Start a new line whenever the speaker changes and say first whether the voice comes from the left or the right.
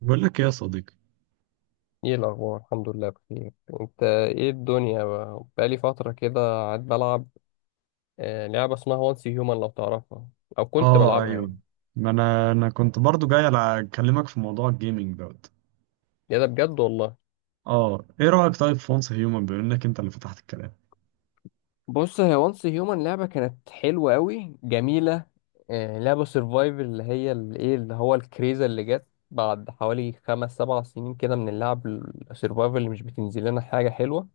right: بقول لك ايه يا صديقي؟
left: ايه الاخبار؟ الحمد لله بخير. انت ايه الدنيا بقى؟ بقالي فتره كده قاعد بلعب لعبه اسمها وانس هيومن لو تعرفها. او كنت
right: اه
left: بلعبها
right: ايوه.
left: يعني.
right: ما انا كنت برضو جاي اكلمك في موضوع الجيمنج دوت.
left: يا ده بجد والله.
right: اه، ايه رايك طيب في ونس هيومن بما انك انت اللي فتحت الكلام؟
left: بص، هي وانس هيومن لعبه كانت حلوه قوي، جميله. لعبه سرفايفل اللي هي الايه اللي هو الكريزه اللي جت بعد حوالي خمس سبع سنين كده من اللعب. السرفايفل اللي مش بتنزل لنا حاجه حلوه.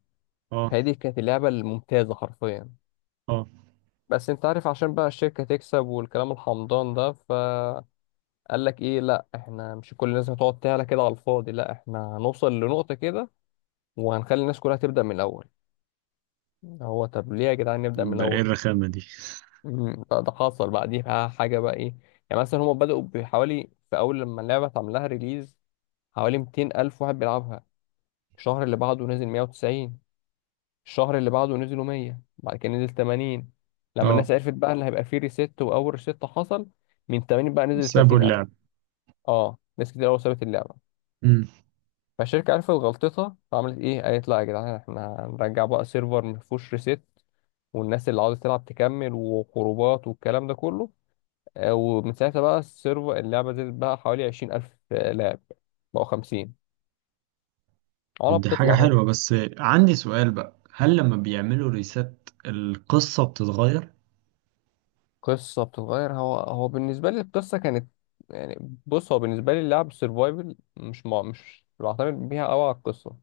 right: اه
left: هذه كانت اللعبه الممتازه حرفيا.
right: اه.
left: بس انت عارف، عشان بقى الشركه تكسب والكلام الحمضان ده، ف قال لك ايه؟ لا احنا مش كل الناس هتقعد تعلى كده على الفاضي، لا احنا هنوصل لنقطة كده وهنخلي الناس كلها تبدأ من الأول. هو طب ليه يا جدعان نبدأ من
right: ده ايه
left: الأول؟
right: الرخامه دي؟
left: ده حصل بقى، دي بقى حاجة بقى ايه. يعني مثلا هما بدأوا بحوالي، في أول لما اللعبة اتعمل لها ريليز، حوالي 200 ألف واحد بيلعبها. الشهر اللي بعده نزل 190. الشهر اللي بعده نزلوا 100. بعد كده نزل 80. لما
right: اه.
left: الناس عرفت بقى ان هيبقى فيه ريست وأول ريست حصل، من 80 بقى نزل
right: سابوا
left: 30 ألف.
right: اللعب.
left: اه ناس كتير أوي سابت اللعبة.
right: امم.
left: فالشركة عرفت غلطتها، فعملت ايه؟ قالت لا يا جدعان، احنا هنرجع بقى سيرفر مفهوش ريست، والناس اللي عاوزة تلعب تكمل، وخروجات والكلام ده كله. ومن ساعتها بقى السيرفر اللعبة زادت بقى حوالي عشرين ألف لاعب. بقوا خمسين. علا
right: طب دي حاجه
left: بتطلع اهو.
right: حلوه بس. عندي سؤال بقى، هل لما بيعملوا ريسات القصه بتتغير؟
left: قصة بتتغير. هو بالنسبة لي القصة كانت، يعني، بص، هو بالنسبة لي اللعب سرفايفل مش بعتمد بيها أوي على القصة.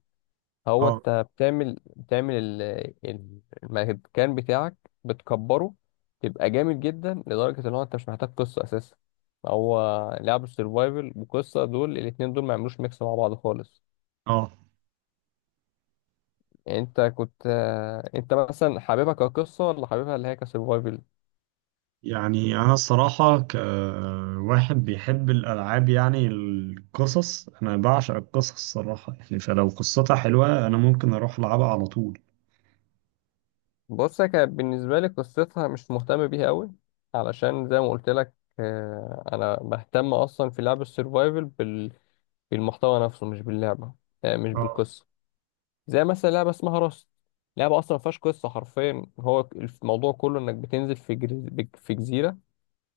left: هو
right: اه
left: انت بتعمل المكان بتاعك، بتكبره، تبقى جامد جدا لدرجة ان هو انت مش محتاج قصة اساسا. هو لعب السرفايفل وقصة، دول الاتنين دول ما يعملوش ميكس مع بعض خالص.
right: اه.
left: يعني انت كنت، انت مثلا حاببها كقصة ولا حاببها اللي هي كسرفايفل؟
right: يعني أنا الصراحة كواحد بيحب الألعاب، يعني القصص، أنا بعشق القصص الصراحة، يعني فلو قصتها حلوة أنا ممكن أروح ألعبها على طول.
left: بص، هي كانت بالنسبة لي قصتها مش مهتم بيها قوي، علشان زي ما قلت لك. انا بهتم اصلا في لعب السرفايفل بالمحتوى نفسه، مش باللعبة. مش
right: اه
left: بالقصة. زي مثلا لعبه اسمها راست، لعبه اصلا ما فيهاش قصه حرفيا. هو الموضوع كله انك بتنزل في جزيره،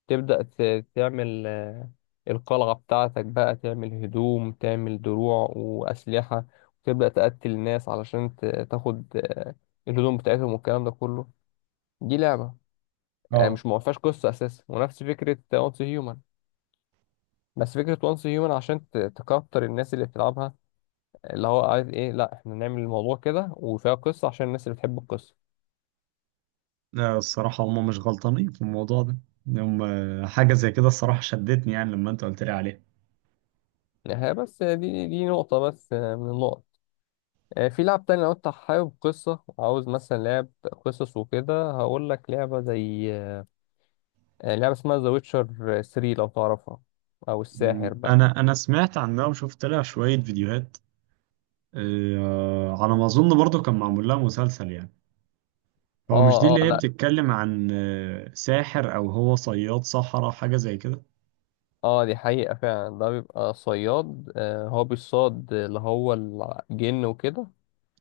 left: تبدا تعمل القلعه بتاعتك بقى، تعمل هدوم، تعمل دروع واسلحه، وتبدا تقتل ناس علشان تاخد الهدوم بتاعتهم والكلام ده كله. دي لعبه يعني
right: اه.
left: مش ما فيهاش قصه اساسا، ونفس فكره وانس هيومن. بس فكرة وانس هيومن عشان تكتر الناس اللي بتلعبها. اللي هو عايز ايه؟ لا احنا نعمل الموضوع كده وفيها قصة عشان الناس اللي بتحب القصة.
right: لا، الصراحة هما مش غلطانين في الموضوع ده. هم. حاجة زي كده الصراحة شدتني يعني لما أنت قلت لي عليها.
left: ها بس دي نقطة بس، من النقط. في لعب تاني لو انت حابب قصة وعاوز مثلا لعب قصص وكده، هقول لك لعبة زي، لعبة اسمها ذا ويتشر 3 لو تعرفها، أو الساحر بقى.
right: أنا سمعت عنها وشفت لها شوية فيديوهات. على ما أظن برضو كان معمول لها مسلسل يعني. هو مش دي
left: اه
right: اللي
left: اه
right: هي
left: لا.
right: بتتكلم عن ساحر، أو هو صياد صحراء، حاجة زي كده؟
left: اه دي حقيقة فعلا، ده بيبقى صياد. هو بيصاد اللي هو الجن وكده.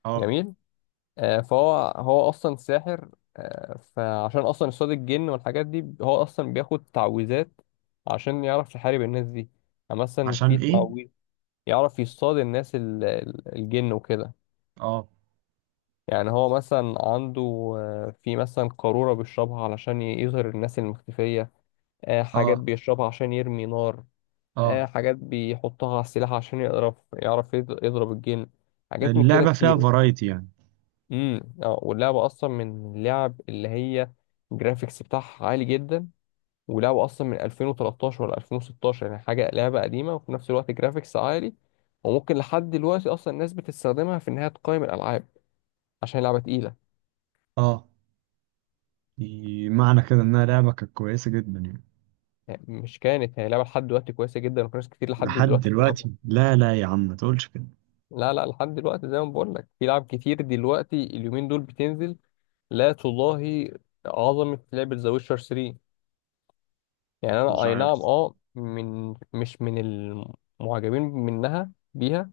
right: اه.
left: جميل. فهو اصلا ساحر. فعشان اصلا يصطاد الجن والحاجات دي، هو اصلا بياخد تعويذات عشان يعرف يحارب الناس دي. يعني مثلا
right: عشان
left: في
right: ايه؟
left: تعويذ يعرف يصطاد الناس الجن وكده.
right: اه
left: يعني هو مثلا عنده، في مثلا قارورة بيشربها علشان يظهر الناس المختفية. حاجات
right: اه
left: بيشربها عشان يرمي نار.
right: اه.
left: حاجات بيحطها على السلاح عشان يعرف يضرب الجن. حاجات من كده
right: اللعبة فيها
left: كتير.
right: فرايتي يعني.
left: امم، اه، واللعبه اصلا من اللعب اللي هي الجرافيكس بتاعها عالي جدا. ولعبه اصلا من 2013 ولا 2016، يعني حاجه لعبه قديمه وفي نفس الوقت جرافيكس عالي. وممكن لحد دلوقتي اصلا الناس بتستخدمها في انها تقيم الالعاب، عشان لعبه تقيله.
right: اه. دي معنى كده انها لعبة كانت كويسة جدا يعني.
left: يعني مش كانت، هي لعبه لحد دلوقتي كويسه جدا وفي ناس كتير لحد
right: لحد
left: دلوقتي بتلعبها.
right: دلوقتي، لا لا يا عم ما تقولش كده.
left: لا لحد دلوقتي، زي ما بقول لك، في لعب كتير دلوقتي اليومين دول بتنزل لا تضاهي عظمه لعبه ذا ويتشر 3. يعني
right: مش
left: انا اي نعم،
right: عارف.
left: اه، من مش من المعجبين بيها.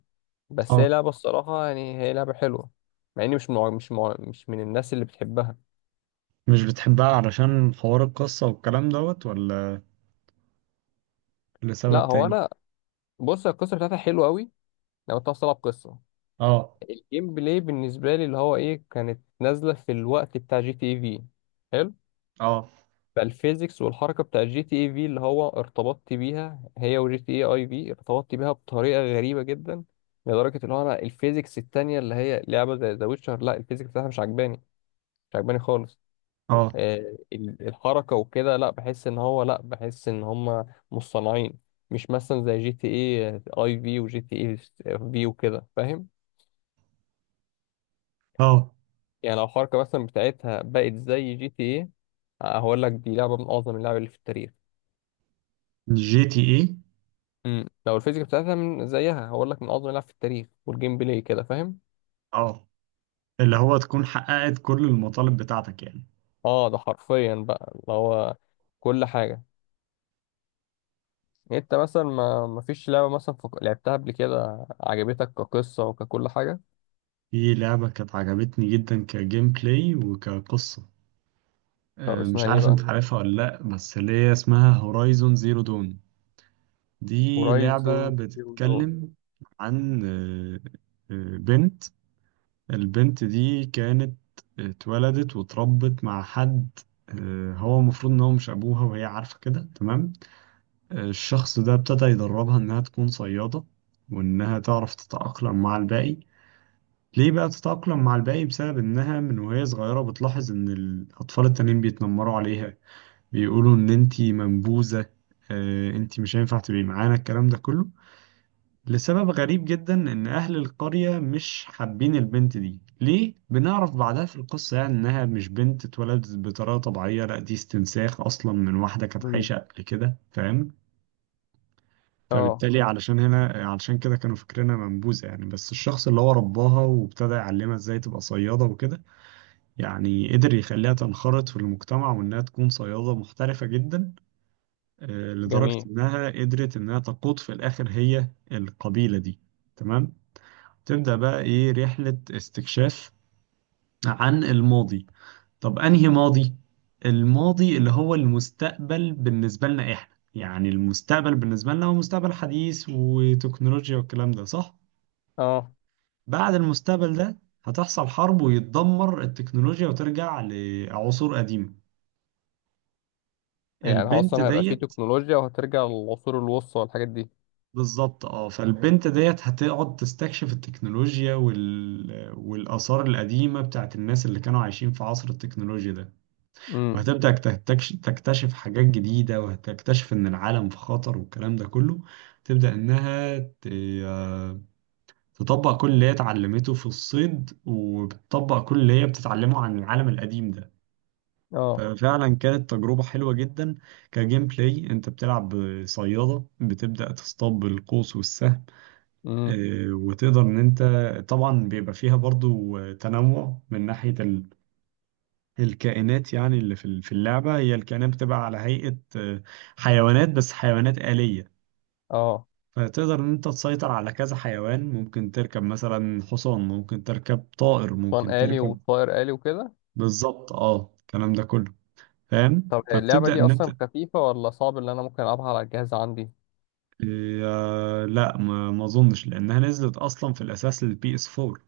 left: بس هي
right: اه.
left: لعبه الصراحه، يعني هي لعبه حلوه، مع اني مش من الناس اللي بتحبها.
right: مش بتحبها علشان حوار القصة والكلام دوت، ولا
left: لا
right: لسبب
left: هو
right: تاني؟
left: انا بص، القصه بتاعتها حلوه قوي لو انت بتلعب قصه.
right: اه
left: الجيم بلاي بالنسبه لي اللي هو ايه، كانت نازله في الوقت بتاع جي تي اي في.
right: اه
left: فالفيزيكس والحركه بتاع جي تي اي في اللي هو ارتبطت بيها، هي وجي تي اي اي في، ارتبطت بيها بطريقه غريبه جدا، لدرجه اللي هو انا الفيزيكس التانيه اللي هي لعبه زي ذا ويتشر، لا الفيزيكس بتاعها مش عجباني، مش عجباني خالص.
right: اه
left: الحركه وكده، لا بحس ان هو، لا بحس ان هم مصطنعين. مش مثلا زي جي تي اي اي في وجي تي اي في وكده، فاهم؟
right: اه.
left: يعني لو الحركه مثلا بتاعتها بقت زي جي تي اي، هقول لك دي لعبه من اعظم اللعب اللي في التاريخ.
right: جي تي ايه؟
left: امم، لو الفيزيكا بتاعتها من زيها، هقول لك من اعظم اللاعب في التاريخ والجيم بلاي كده، فاهم؟
right: اه. اللي هو تكون حققت كل المطالب بتاعتك يعني.
left: اه، ده حرفيا بقى اللي هو كل حاجه. انت مثلا ما ما فيش لعبه مثلا لعبتها قبل كده عجبتك كقصه وككل حاجه.
right: دي لعبة كانت عجبتني جدا كجيم بلاي وكقصة.
left: طب
right: مش
left: اسمها ايه
right: عارف انت
left: بقى؟
right: عارفها ولا لا، بس اللي هي اسمها هورايزون زيرو دون. دي لعبة
left: هورايزن زيرو دون.
right: بتتكلم عن بنت. البنت دي كانت اتولدت واتربت مع حد. هو المفروض ان هو مش ابوها وهي عارفة كده تمام. الشخص ده ابتدى يدربها انها تكون صيادة وانها تعرف تتأقلم مع الباقي. ليه بقى تتأقلم مع الباقي؟ بسبب انها من وهي صغيرة بتلاحظ ان الاطفال التانيين بيتنمروا عليها، بيقولوا ان انتي منبوذة، انتي مش هينفع تبقي معانا، الكلام ده كله. لسبب غريب جدا ان اهل القرية مش حابين البنت دي، ليه؟ بنعرف بعدها في القصة يعني انها مش بنت اتولدت بطريقة طبيعية، لا دي استنساخ اصلا من واحدة كانت
left: مم.
right: عايشة قبل كده، فاهم؟
left: اه
right: فبالتالي علشان هنا، علشان كده كانوا فاكرينها منبوذة يعني. بس الشخص اللي هو رباها وابتدى يعلمها ازاي تبقى صيادة وكده، يعني قدر يخليها تنخرط في المجتمع وانها تكون صيادة محترفة جدا. لدرجة
left: جميل.
right: إنها قدرت إنها تقود في الآخر هي القبيلة دي. تمام. تبدأ بقى إيه؟ رحلة استكشاف عن الماضي. طب أنهي ماضي؟ الماضي اللي هو المستقبل بالنسبة لنا إحنا، يعني المستقبل بالنسبة لنا هو مستقبل حديث وتكنولوجيا والكلام ده، صح؟
left: اه،
right: بعد المستقبل ده هتحصل حرب ويتدمر التكنولوجيا وترجع لعصور قديمة.
left: يعني هو
right: البنت
left: اصلا هيبقى فيه
right: ديت،
left: تكنولوجيا، وهترجع للعصور الوسطى والحاجات دي.
right: بالظبط اه، فالبنت ديت هتقعد تستكشف التكنولوجيا والآثار القديمة بتاعت الناس اللي كانوا عايشين في عصر التكنولوجيا ده،
left: امم.
right: وهتبدأ تكتشف حاجات جديدة، وهتكتشف إن العالم في خطر والكلام ده كله. تبدأ إنها آه، تطبق كل اللي هي اتعلمته في الصيد، وبتطبق كل اللي هي بتتعلمه عن العالم القديم ده.
left: اه.
right: ففعلا كانت تجربة حلوة جدا. كجيم بلاي، انت بتلعب صيادة بتبدأ تصطاد بالقوس والسهم.
left: امم.
right: وتقدر ان انت طبعا بيبقى فيها برضو تنوع من ناحية الكائنات، يعني اللي في في اللعبة، هي الكائنات بتبقى على هيئة حيوانات، بس حيوانات آلية.
left: اه.
right: فتقدر ان انت تسيطر على كذا حيوان، ممكن تركب مثلا حصان، ممكن تركب طائر،
left: طيران
right: ممكن
left: آلي
right: تركب.
left: وطائر آلي وكده.
right: بالظبط اه، الكلام ده كله، فاهم؟
left: طب اللعبة
right: فبتبدأ
left: دي
right: ان انت
left: أصلا خفيفة ولا صعب اللي أنا ممكن ألعبها على الجهاز عندي؟
right: لا، ما اظنش لانها نزلت اصلا في الاساس للبي اس 4.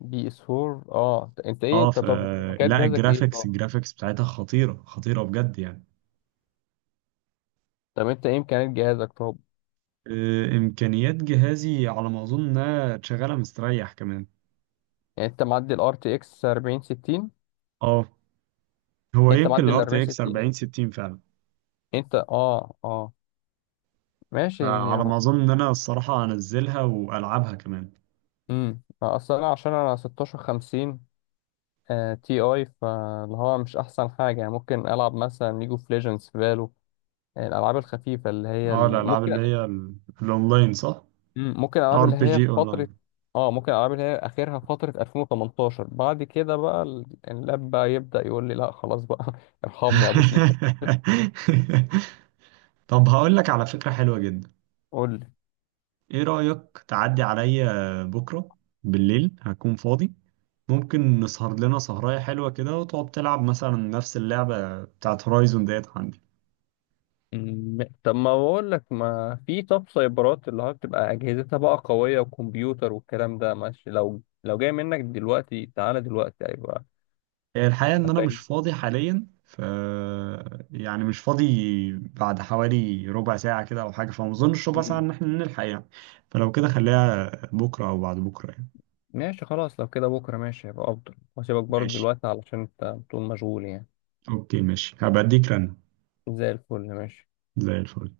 left: بي اس 4. اه. أنت إيه،
right: اه
left: أنت
right: ف.
left: طب إمكانيات
right: لا،
left: جهازك إيه
right: الجرافيكس
left: طب؟
right: الجرافيكس بتاعتها خطيرة خطيرة بجد يعني.
left: طب أنت إيه إمكانيات جهازك طب؟
right: امكانيات جهازي على ما اظن انها شغالة مستريح كمان.
left: يعني أنت معدي ال RTX 4060؟
right: اه، هو
left: أنت
right: يمكن
left: معدي ال
right: الار تي اكس
left: 4060؟
right: 40 60 فعلا.
left: أنت، اه، ماشي.
right: فعلى
left: يا-
right: ما اظن ان انا الصراحة انزلها والعبها كمان.
left: امم، أصل أنا عشان أنا 1650 آه تي أي، فاللي هو مش أحسن حاجة يعني. ممكن ألعب مثلا ليج اوف ليجندز، فالو الألعاب الخفيفة اللي هي
right: اه، الالعاب
left: ممكن.
right: اللي هي الاونلاين، صح؟
left: مم. ممكن الالعاب
right: ار
left: اللي
right: بي
left: هي في
right: جي
left: فتره.
right: اونلاين.
left: اه، ممكن الالعاب اللي هي اخرها فتره 2018، بعد كده بقى اللاب بقى يبدا يقول لي لا خلاص بقى. ارحمني يا ابوس ايدك.
right: طب هقول لك على فكرة حلوة جدا.
left: قول لي.
right: ايه رأيك تعدي عليا بكرة؟ بالليل هكون فاضي. ممكن نسهر لنا سهراية حلوة كده وتقعد تلعب مثلا نفس اللعبة بتاعت هورايزون ديت عندي.
left: مم. طب ما بقول لك، ما في طب سايبرات اللي هو بتبقى اجهزتها بقى قويه وكمبيوتر والكلام ده، ماشي، لو جاي منك دلوقتي، تعالى دلوقتي هيبقى.
right: الحقيقة ان انا
left: ولا
right: مش
left: ايه؟
right: فاضي حاليا ف، يعني مش فاضي. بعد حوالي ربع ساعة كده او حاجة، فما اظنش ربع ساعة
left: مم.
right: ان احنا نلحق يعني. فلو كده خليها بكرة او بعد بكرة يعني.
left: ماشي خلاص، لو كده بكره ماشي، هيبقى افضل. واسيبك برضه
right: ماشي،
left: دلوقتي علشان انت بتقول مشغول يعني.
right: اوكي ماشي، هبقى اديك رن.
left: زي الفل، ماشي.
right: زي الفل.